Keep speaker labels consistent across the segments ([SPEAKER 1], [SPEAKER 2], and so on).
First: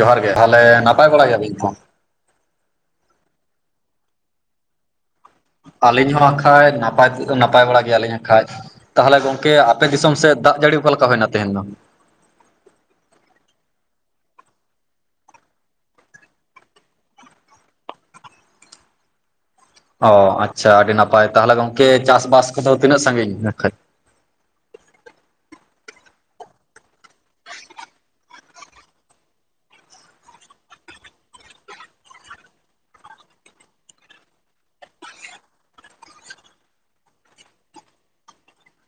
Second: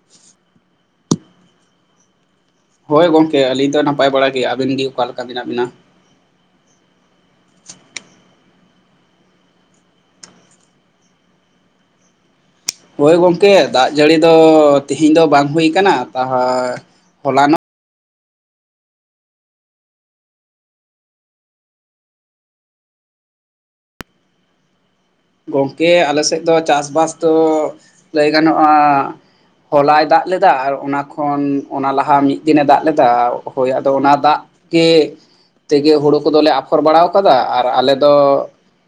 [SPEAKER 1] ᱡᱚᱦᱟᱨ ᱜᱮ ᱛᱟᱦᱚᱞᱮ ᱱᱟᱯᱟᱭ ᱵᱟᱲᱟ ᱜᱮᱭᱟᱵᱤᱱ ᱛᱚ
[SPEAKER 2] ᱦᱳᱭ ᱜᱚᱝᱠᱮ ᱟᱹᱞᱤᱧ ᱫᱚ ᱱᱟᱯᱟᱭ ᱵᱟᱲ ᱜᱮ ᱟᱵᱤᱱ ᱜᱮ ᱚᱠᱟᱞᱮᱠᱟ ᱢᱮᱱᱟᱜ ᱵᱤᱱᱟ
[SPEAKER 1] ᱦᱚᱭ ᱱᱟᱯᱟᱭ ᱱᱟᱯᱟᱭ ᱵᱟᱲᱟ ᱜᱮᱭᱟᱞᱤᱧ ᱦᱟᱜ ᱠᱷᱟᱡ ᱛᱟᱦᱚᱞᱮ ᱜᱚᱝᱠᱮ ᱟᱯᱮ ᱫᱤᱥᱚᱢ ᱥᱮᱫ ᱫᱟᱜ ᱡᱟᱹᱲᱤ ᱚᱠᱟ ᱞᱮᱠᱟ ᱦᱩᱭᱱᱟ ᱛᱟᱦᱮᱸᱧ [unintelligible]
[SPEAKER 2] [unintelligible] ᱦᱳᱭ ᱜᱚᱝᱠᱮ ᱫᱟᱜ ᱡᱟᱹᱲᱤ ᱫᱚ ᱛᱮᱦᱤᱧ ᱫᱚ ᱵᱟᱝ ᱦᱩᱭ ᱠᱟᱱᱟ ᱛᱟᱦᱚᱸ ᱦᱚᱞᱟᱱᱚᱜ
[SPEAKER 1] ᱚ ᱟᱪᱪᱷᱟ ᱟᱹᱰᱤ ᱱᱟᱯᱟᱭ ᱛᱟᱦᱚᱞᱮ ᱜᱚᱢᱠᱮ ᱪᱟᱥᱼᱵᱟᱥ ᱠᱚᱫᱚ ᱛᱤᱱᱟᱹᱜ ᱥᱟᱺᱜᱤᱧ ᱱᱟᱜ ᱠᱷᱟᱡ
[SPEAKER 2] [unintelligible] ᱜᱚᱝᱠᱮ ᱟᱞᱮ ᱥᱮᱫ ᱫᱚ ᱪᱟᱥᱵᱟᱥ ᱫᱚ ᱞᱟᱹᱭ ᱜᱟᱱᱚᱜᱼᱟ ᱦᱚᱞᱟᱭ ᱫᱟᱡᱞᱮᱫᱟ ᱟᱨ ᱚᱱᱟ ᱠᱷᱚᱱ ᱚᱱᱟ ᱞᱟᱦᱟ ᱢᱤᱫ ᱫᱤᱱᱮ ᱫᱟᱜ ᱞᱮᱫᱟ ᱦᱳᱭ ᱟᱫᱚ ᱚᱱᱟ ᱫᱟᱜ ᱜᱮ ᱛᱮᱜᱮ ᱦᱩᱲᱩ ᱠᱚᱫᱚᱞᱮ ᱟᱯᱷᱚᱨ ᱵᱟᱲᱟᱣ ᱠᱟᱫᱟ ᱟᱨ ᱟᱞᱮ ᱫᱚ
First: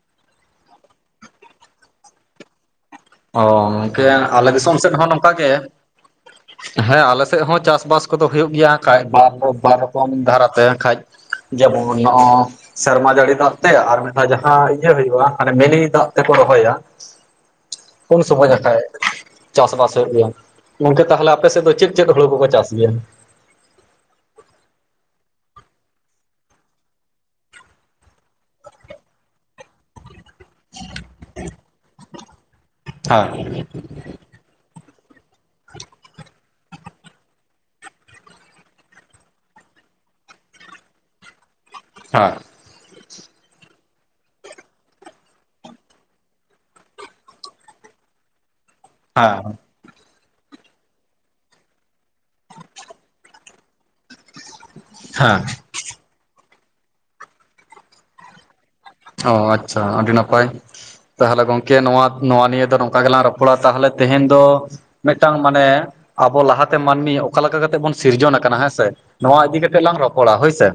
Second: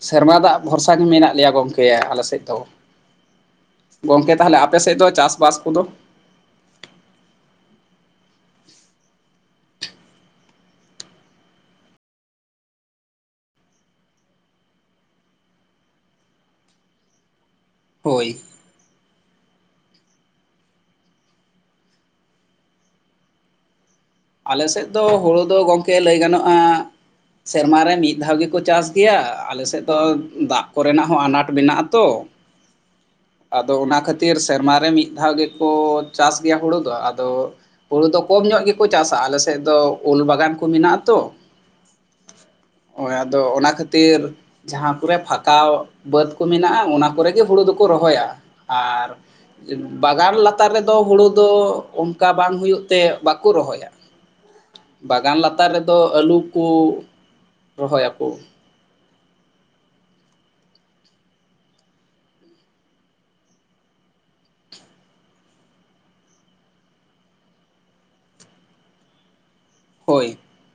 [SPEAKER 2] ᱥᱮᱨᱢᱟ ᱫᱟᱜ ᱵᱷᱚᱨᱥᱟ ᱛᱟᱡ ᱢᱮᱱᱟᱜ ᱞᱮᱭᱟ ᱜᱚᱝᱠᱮ ᱟᱞᱮ ᱥᱮᱫ ᱫᱚ
[SPEAKER 1] ᱚ ᱜᱚᱝᱠᱮ
[SPEAKER 2] ᱜᱚᱢᱠᱮ
[SPEAKER 1] ᱟᱞᱮ
[SPEAKER 2] ᱛᱟᱦᱚᱞᱮ
[SPEAKER 1] ᱫᱤᱥᱚᱢ
[SPEAKER 2] ᱟᱯᱮ
[SPEAKER 1] ᱥᱮᱫ
[SPEAKER 2] ᱫᱚ
[SPEAKER 1] ᱦᱚᱸ ᱱᱚᱝᱠᱟ ᱜᱮ
[SPEAKER 2] ᱪᱟᱥᱵᱟᱥ ᱠᱚᱫᱚ
[SPEAKER 1] ᱦᱮᱸ ᱟᱞᱮ ᱥᱮᱫ ᱦᱚᱸ ᱪᱟᱥᱵᱟᱥ ᱠᱚᱫᱚ ᱦᱩᱭᱩᱜ ᱜᱮᱭᱟ ᱠᱷᱟᱡ ᱟᱨ ᱵᱟᱨ ᱨᱚᱠᱚᱢ ᱫᱷᱟᱨᱟᱛᱮ ᱠᱷᱟᱡ ᱡᱮᱢᱚᱱ ᱱᱚᱜᱼ ᱥᱮᱨᱢᱟ ᱡᱟᱹᱲᱤ ᱫᱟᱜ ᱛᱮ ᱟᱨ ᱢᱤᱫ ᱫᱷᱟᱣ ᱡᱟᱦᱟᱸ ᱤᱭᱟᱹ ᱦᱩᱭᱩᱜᱼᱟ ᱦᱟᱱᱮ ᱢᱤᱱᱤ ᱫᱟᱜ ᱛᱮᱠᱚ ᱨᱚᱦᱚᱭᱟ
[SPEAKER 2] ᱦ [unintelligible]
[SPEAKER 1] ᱠᱚᱞ ᱥᱚᱢᱚᱭ ᱛᱷᱟ [inaudible] ᱪᱟᱥᱵᱟᱥ ᱦᱩᱭᱮᱱ ᱜᱚᱝᱠᱮ ᱛᱟᱦᱞᱮ ᱟᱯᱮ ᱥᱮᱫ ᱫᱚ ᱪᱮᱫ ᱪᱮᱫ ᱦᱩᱲᱩ ᱠᱚᱠᱚ ᱪᱟᱥ ᱜᱮᱭᱟ?
[SPEAKER 2] ᱟᱞᱮ ᱥᱮᱫ ᱫᱚ ᱦᱩᱲᱩ ᱫᱚ ᱜᱚᱝᱠᱮ ᱞᱟᱹᱭ ᱜᱟᱱᱚᱜᱼᱟ ᱥᱮᱨᱢᱟ ᱨᱮ ᱢᱤᱫ ᱫᱷᱟᱣ ᱜᱮᱠᱚ ᱪᱟᱥ ᱜᱮᱭᱟ ᱟᱞᱮ ᱥᱮᱫ ᱫᱚ ᱫᱟᱜᱽ ᱠᱚᱨᱮᱱᱟᱜ ᱦᱚᱸ ᱟᱱᱟᱴ ᱢᱮᱱᱟᱜ-ᱟ ᱛᱚ ᱟᱫᱚ ᱚᱱᱟ ᱠᱷᱟᱹᱛᱤᱨ ᱥᱮᱨᱢᱟ ᱨᱮ ᱢᱤᱫ ᱢᱤᱫ ᱫᱷᱟᱣ ᱜᱮᱠᱚ ᱪᱟᱥ ᱜᱮᱭᱟ ᱦᱩᱲᱩ ᱫᱚ ᱟᱫᱚ ᱦᱩᱲᱩ ᱫᱚ ᱠᱚᱢ ᱧᱚᱜ ᱜᱮ ᱠᱚ ᱪᱟᱥᱟ ᱟᱞᱮ ᱥᱮᱫ ᱫᱚ ᱩᱞ ᱵᱟᱜᱟᱱ ᱠᱚ ᱢᱮᱱᱟᱜ-ᱟ ᱛᱚ
[SPEAKER 1] ᱦᱮᱸ
[SPEAKER 2] ᱦᱚᱭ ᱟᱫᱚ ᱚᱱᱟ ᱠᱷᱟᱹᱛᱤᱨ ᱡᱟᱦᱟᱸ ᱠᱚᱨᱮ ᱯᱷᱟᱠᱟᱣ ᱵᱟᱹᱫ ᱠᱚ ᱢᱮᱱᱟᱜᱼᱟ ᱚᱱᱟ ᱠᱚᱨᱮ ᱜᱮ ᱦᱩᱲᱩ ᱫᱚᱠᱚ ᱨᱚᱦᱚᱭᱟ ᱟᱨ ᱵᱟᱜᱟᱱ ᱞᱟᱛᱟᱨ ᱨᱮᱫᱚ ᱦᱩᱲᱩ ᱫᱚ ᱚᱱᱠᱟ ᱵᱟᱝ ᱦᱩᱭᱩᱜ ᱛᱮ ᱵᱟᱠ ᱵᱟᱠᱚ ᱨᱚᱦᱚᱭᱟ ᱵᱟᱜᱟᱱ ᱞᱟᱛᱟᱨ ᱨᱮᱫᱚ ᱟᱹᱞᱩ ᱠᱚ ᱨᱚᱦᱚᱭᱟ ᱠᱚ
[SPEAKER 1] ᱚ ᱟᱪᱷᱟ ᱟᱹᱰᱤ ᱱᱟᱯᱟᱭ ᱛᱟᱦᱚᱞᱮ ᱜᱚᱝᱠᱮ ᱱᱚᱣᱟ ᱱᱚᱣᱟ ᱱᱤᱭᱟᱹ ᱫᱚ ᱱᱚᱝᱠᱟ ᱜᱮᱞᱟᱝ ᱨᱚᱯᱚᱲᱟ ᱛᱟᱦᱚᱞᱮ ᱛᱮᱦᱮᱧ ᱫᱚ ᱢᱤᱫᱴᱟᱝ ᱢᱟᱱᱮ ᱟᱵᱚ ᱞᱟᱦᱟᱛᱮ ᱢᱟᱹᱱᱢᱤ ᱚᱠᱟ ᱞᱮᱠᱟ ᱠᱟᱛᱮᱜ ᱵᱚᱱ ᱥᱤᱨᱡᱚᱱ ᱟᱠᱟᱱᱟ ᱦᱮᱸ ᱥᱮ ᱱᱚᱶᱟ ᱤᱫᱤ ᱠᱟᱛᱮᱜ ᱞᱟᱝ ᱨᱚᱯᱚᱲᱟ
[SPEAKER 2] ᱦᱳᱭ
[SPEAKER 1] ᱦᱳᱭᱥᱮ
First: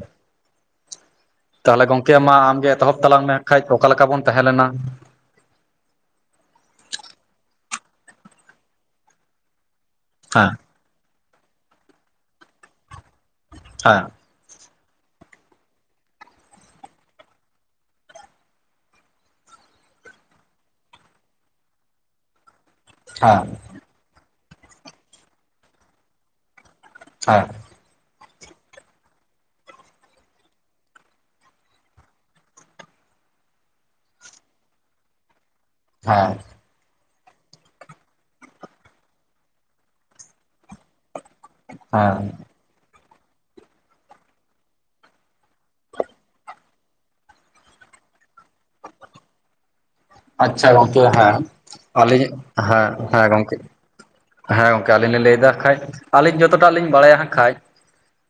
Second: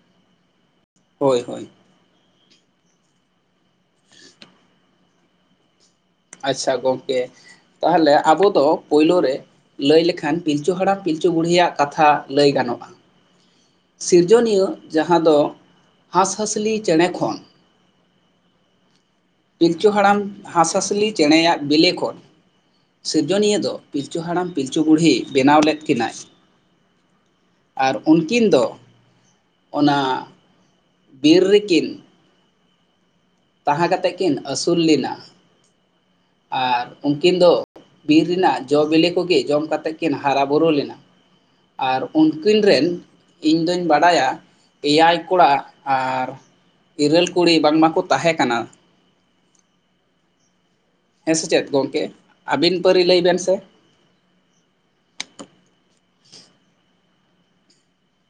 [SPEAKER 2] ᱦᱳᱭ ᱦᱳᱭ
[SPEAKER 1] ᱛᱟᱦᱚᱞᱮ ᱜᱚᱝᱠᱮ ᱢᱟ ᱟᱢᱜᱮ ᱮᱛᱚᱦᱚᱵ ᱛᱟᱞᱟᱝ ᱢᱮ ᱠᱷᱟᱡ ᱚᱠᱟ ᱞᱮᱠᱟ ᱵᱚᱱ ᱛᱟᱦᱮᱸ ᱞᱮᱱᱟ
[SPEAKER 2] ᱟᱪᱪᱷᱟ ᱜᱚᱝᱠᱮ ᱛᱟᱦᱚᱞᱮ ᱟᱵᱚ ᱫᱚ ᱯᱳᱭᱞᱳ ᱨᱮ ᱞᱟᱹᱭ ᱞᱮᱠᱷᱟᱱ
[SPEAKER 1] ᱦᱮᱸ
[SPEAKER 2] ᱯᱤᱞᱪᱩ ᱦᱟᱲᱟᱢ ᱯᱤᱞᱪᱩ ᱵᱩᱲᱦᱤᱭᱟᱜ ᱠᱟᱛᱷᱟ ᱞᱟᱹᱭ ᱜᱟᱱᱚᱜᱼᱟ
[SPEAKER 1] ᱦᱮᱸ
[SPEAKER 2] ᱥᱤᱨᱡᱚᱱᱤᱭᱟᱹ ᱡᱟᱦᱟᱸ ᱫᱚ ᱦᱟᱸᱥᱼᱦᱟᱸᱥᱞᱤ ᱪᱮᱬᱮ ᱠᱷᱚᱱ ᱯᱤᱞᱪᱩ ᱦᱟᱲᱟᱢ ᱦᱟᱸᱥᱼᱦᱟᱸᱥᱞᱤ ᱪᱮᱬᱮ ᱭᱟᱜ ᱵᱤᱞᱤ ᱠᱷᱚᱱ
[SPEAKER 1] ᱦᱮᱸ
[SPEAKER 2] ᱥᱤᱨᱡᱚᱱᱤᱭᱟᱹ ᱫᱚ ᱯᱤᱞᱪᱩ ᱦᱟᱲᱟᱢ ᱯᱤᱞᱪᱩ ᱵᱩᱲᱦᱤᱭ ᱵᱮᱱᱟᱣ ᱞᱮᱫ ᱠᱤᱱᱟᱹᱭ
[SPEAKER 1] ᱦᱮᱸ
[SPEAKER 2] ᱩᱱᱠᱤᱱ ᱫᱚ ᱚᱱᱟ ᱵᱤᱨ ᱨᱮᱠᱤᱱ ᱛᱟᱦᱮᱸ ᱠᱟᱛᱮᱫ ᱠᱤᱱ ᱟᱹᱥᱩᱞ ᱞᱮᱱᱟ
[SPEAKER 1] ᱦᱮᱸ ᱦᱮᱸ
[SPEAKER 2] ᱟᱨ ᱩᱱᱠᱤᱱ ᱫᱚ ᱵᱤᱨ ᱨᱮᱱᱟᱜ ᱡᱚᱵᱤᱞᱤ ᱠᱚᱜᱮ ᱡᱚᱢ ᱠᱟ ᱠᱟᱛᱮᱫ ᱠᱤᱱ ᱦᱟᱨᱟ ᱵᱩᱨᱩ ᱞᱮᱱᱟ ᱟᱨ
[SPEAKER 1] ᱦᱮᱸ
[SPEAKER 2] ᱩᱱᱠᱤᱱ ᱨᱮᱱ ᱤᱧ ᱫᱩᱧ ᱵᱟᱰᱟᱭᱟ ᱮᱭᱟᱭ ᱠᱚᱲᱟ ᱟᱨ ᱤᱨᱟᱹᱞ ᱠᱩᱲᱤ ᱵᱟᱝᱢᱟᱠᱚ ᱛᱟᱦᱮᱸ ᱠᱟᱱᱟ
[SPEAKER 1] ᱟᱪᱷᱟ ᱜᱚᱝᱠᱮ ᱦᱮᱸ
[SPEAKER 2] ᱥᱮ ᱪᱮᱫ ᱜᱚᱢᱠᱮ
[SPEAKER 1] ᱟᱹᱞᱤᱧ
[SPEAKER 2] ᱟᱹᱵᱤᱱ
[SPEAKER 1] ᱦᱮᱸ
[SPEAKER 2] ᱯᱟᱹᱨᱤ ᱞᱟᱹᱭ
[SPEAKER 1] ᱦᱮᱸ
[SPEAKER 2] ᱵᱮᱱ ᱥᱮ
[SPEAKER 1] ᱜᱚᱝᱠᱮ ᱦᱮᱸ ᱜᱚᱝᱠᱮ ᱟᱹᱞᱤᱧ ᱞᱤᱧ ᱞᱟᱹᱭ ᱮᱫᱟ ᱠᱷᱟᱡ ᱟᱹᱞᱤᱧ ᱡᱚᱛᱚᱴᱟᱜ ᱞᱤᱧ ᱵᱟᱲᱟᱭᱟ ᱠᱷᱟᱡ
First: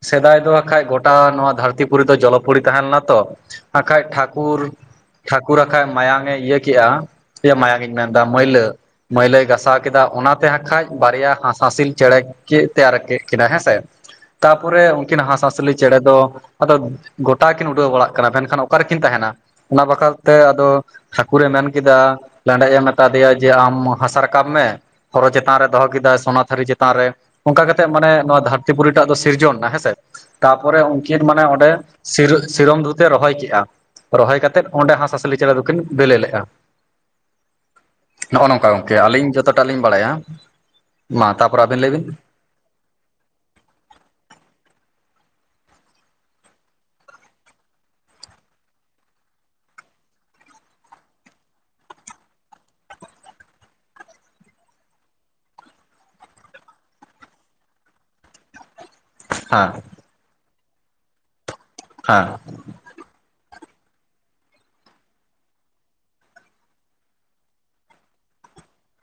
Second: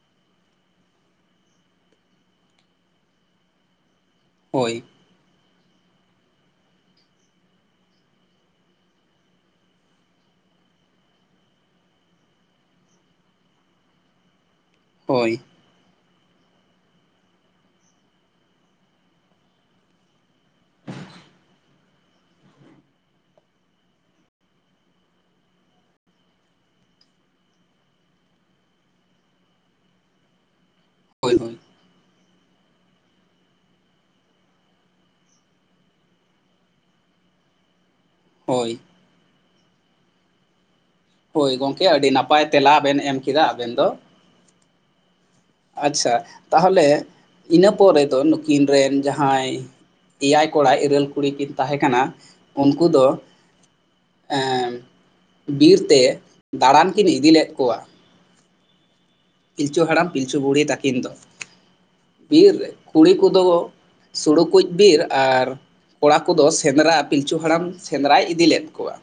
[SPEAKER 1] ᱥᱮᱫᱟᱭ ᱫᱚ ᱵᱟᱠᱷᱟᱡ ᱜᱚᱴᱟ ᱱᱚᱣᱟ ᱫᱷᱟᱹᱨᱛᱤᱯᱩᱨᱤ ᱫᱚ ᱡᱚᱞᱚᱯᱩᱨᱤ ᱛᱟᱦᱮᱸ ᱞᱮᱱᱟ ᱛᱚ ᱠᱷᱟᱡ ᱴᱷᱟᱹᱠᱩᱨ
[SPEAKER 2] ᱦᱳᱭ
[SPEAKER 1] ᱴᱷᱟᱹᱠᱩᱨ ᱠᱷᱟᱡ ᱢᱟᱭᱟᱝ ᱮ ᱤᱭᱟᱹ ᱠᱮᱜᱼᱟ ᱢᱟᱭᱟᱝ ᱤᱧ ᱢᱮᱱᱫᱟ ᱢᱟᱹᱭᱞᱟᱹ ᱢᱟᱹᱭᱞᱟᱹᱭ ᱜᱟᱥᱟᱣ ᱠᱮᱫᱟ ᱚᱱᱟᱛᱮ ᱠᱷᱟᱡ ᱵᱟᱨᱭᱟ ᱦᱟᱥ ᱦᱟᱸᱥᱤᱞ ᱪᱮᱬᱮ ᱠᱤᱱ ᱛᱮᱭᱟᱨ ᱠᱮᱫ ᱠᱤᱱᱟ ᱦᱮᱸᱥᱮ ᱛᱟᱯᱚᱨᱮ ᱩᱱᱠᱤᱱ
[SPEAKER 2] ᱦᱳᱭ
[SPEAKER 1] ᱦᱟᱸᱥᱼᱦᱟᱸᱥᱞᱤ ᱪᱮᱬᱮ ᱫᱚ ᱟᱫᱚ ᱜᱚᱴᱟ ᱠᱤᱱ ᱩᱰᱟᱹᱣ ᱵᱟᱲᱟᱜ ᱠᱟᱱᱟ ᱢᱮᱱᱠᱷᱟᱱ ᱚᱠᱟ ᱨᱮᱠᱤᱱ ᱛᱟᱦᱮᱱᱟ ᱚᱱᱟ ᱵᱟᱠᱷᱨᱟ ᱛᱮ ᱟᱫᱚ ᱴᱷᱟᱠᱩᱨᱮ ᱢᱮᱱ ᱠᱮᱫᱟ ᱞᱟᱹᱭ ᱮ ᱢᱮᱛᱟ ᱫᱮᱭᱟ ᱡᱮ ᱟᱢ ᱦᱟᱥᱟ ᱨᱟᱠᱟᱵ ᱢᱮ ᱦᱚᱨᱚ ᱪᱮᱛᱟᱱ ᱨᱮ ᱫᱚᱦᱚ ᱠᱮᱫᱟ ᱚᱱᱟ ᱛᱷᱟᱹᱨᱤ ᱪᱮᱛᱟᱱ ᱨᱮ ᱚᱱᱠᱟ ᱠᱟᱛᱮᱜ ᱢᱟᱱᱮ ᱱᱚᱣᱟ ᱫᱷᱟᱹᱨᱛᱤ ᱯᱩᱨᱤᱴᱟᱜ ᱫᱚ ᱥᱤᱨᱡᱚᱱ ᱮᱱᱟ ᱦᱮᱸᱥᱮ ᱛᱟ ᱚᱱᱠᱤᱱ
[SPEAKER 2] ᱦᱳᱭ
[SPEAKER 1] ᱢᱟᱱᱮ
[SPEAKER 2] ᱦᱳᱭ
[SPEAKER 1] ᱚᱸᱰᱮ ᱥᱤᱨᱚᱢ ᱫᱩᱛᱮ ᱨᱚᱦᱚᱭ ᱠᱮᱫᱮᱜᱼᱟ ᱨᱚᱦᱚᱭ ᱠᱟᱛᱮᱫ ᱚᱸᱰᱮ ᱦᱟᱸᱥᱞᱤ ᱪᱮᱬᱮ ᱫᱚᱠᱤᱱ ᱵᱮᱞᱮ ᱞᱮᱫᱼᱟ ᱱᱚᱜᱼᱚ ᱱᱚᱝᱠᱟ
[SPEAKER 2] ᱦᱳᱭ
[SPEAKER 1] ᱜᱚᱝᱠᱮ ᱟᱹᱞᱤᱧ ᱡᱚᱛᱚ ᱵᱟᱞᱤᱧ ᱵᱟᱲᱟᱭᱟ ᱢᱟ
[SPEAKER 2] ᱦᱳᱭ
[SPEAKER 1] ᱛᱟᱯᱚᱨᱮ ᱟᱵᱤᱱ
[SPEAKER 2] ᱜᱚᱢᱠᱮ
[SPEAKER 1] ᱞᱟᱹᱭ ᱵᱤᱱ
[SPEAKER 2] ᱟᱹᱰᱤ ᱱᱟᱯᱟᱭ ᱛᱮᱞᱟ ᱵᱮᱱ ᱮᱢ ᱠᱮᱫᱟ ᱟᱵᱮᱱ ᱫᱚ ᱟᱪᱷᱟ ᱛᱟᱦᱚᱞᱮ ᱤᱱᱟᱹ ᱯᱚᱨᱮ ᱫᱚ ᱱᱩᱠᱤᱱ ᱨᱮᱱ ᱡᱟᱦᱟᱸᱭ ᱮᱭᱟᱭ ᱠᱚᱲᱟ ᱤᱨᱟᱹᱞ ᱠᱩᱲᱤ ᱠᱤᱱ ᱛ ᱠᱟᱱᱟ ᱩᱱᱠᱩ ᱫᱚ ᱮᱸ ᱵᱤᱨᱛᱮ ᱫᱟᱬᱟᱱ ᱠᱤᱱ ᱤᱫᱤ ᱞᱮᱫ ᱠᱚᱣᱟ
[SPEAKER 1] ᱦᱮᱸ
[SPEAKER 2] ᱯᱤᱞᱪᱩ ᱦᱟᱲᱟᱢ ᱯᱤᱞᱪᱩ ᱵᱩᱲᱦᱤ ᱛᱟᱹᱠᱤᱱ ᱫᱚ
[SPEAKER 1] ᱦᱮᱸ
[SPEAKER 2] ᱵᱤᱨ ᱨᱮ ᱠᱩᱲᱤ ᱠᱚᱫᱚ ᱥᱩᱲᱩ ᱠᱩᱡ ᱵᱤᱨ ᱟᱨ ᱠᱚᱲᱟ ᱠᱚᱫᱚ ᱥᱮᱸᱫᱽᱨᱟ ᱯᱤᱞᱪᱩ ᱦᱟᱲᱟᱢ ᱥᱮᱸᱫᱽᱨᱟᱭ ᱤᱫᱤ ᱞᱮᱫ ᱠᱚᱣᱟ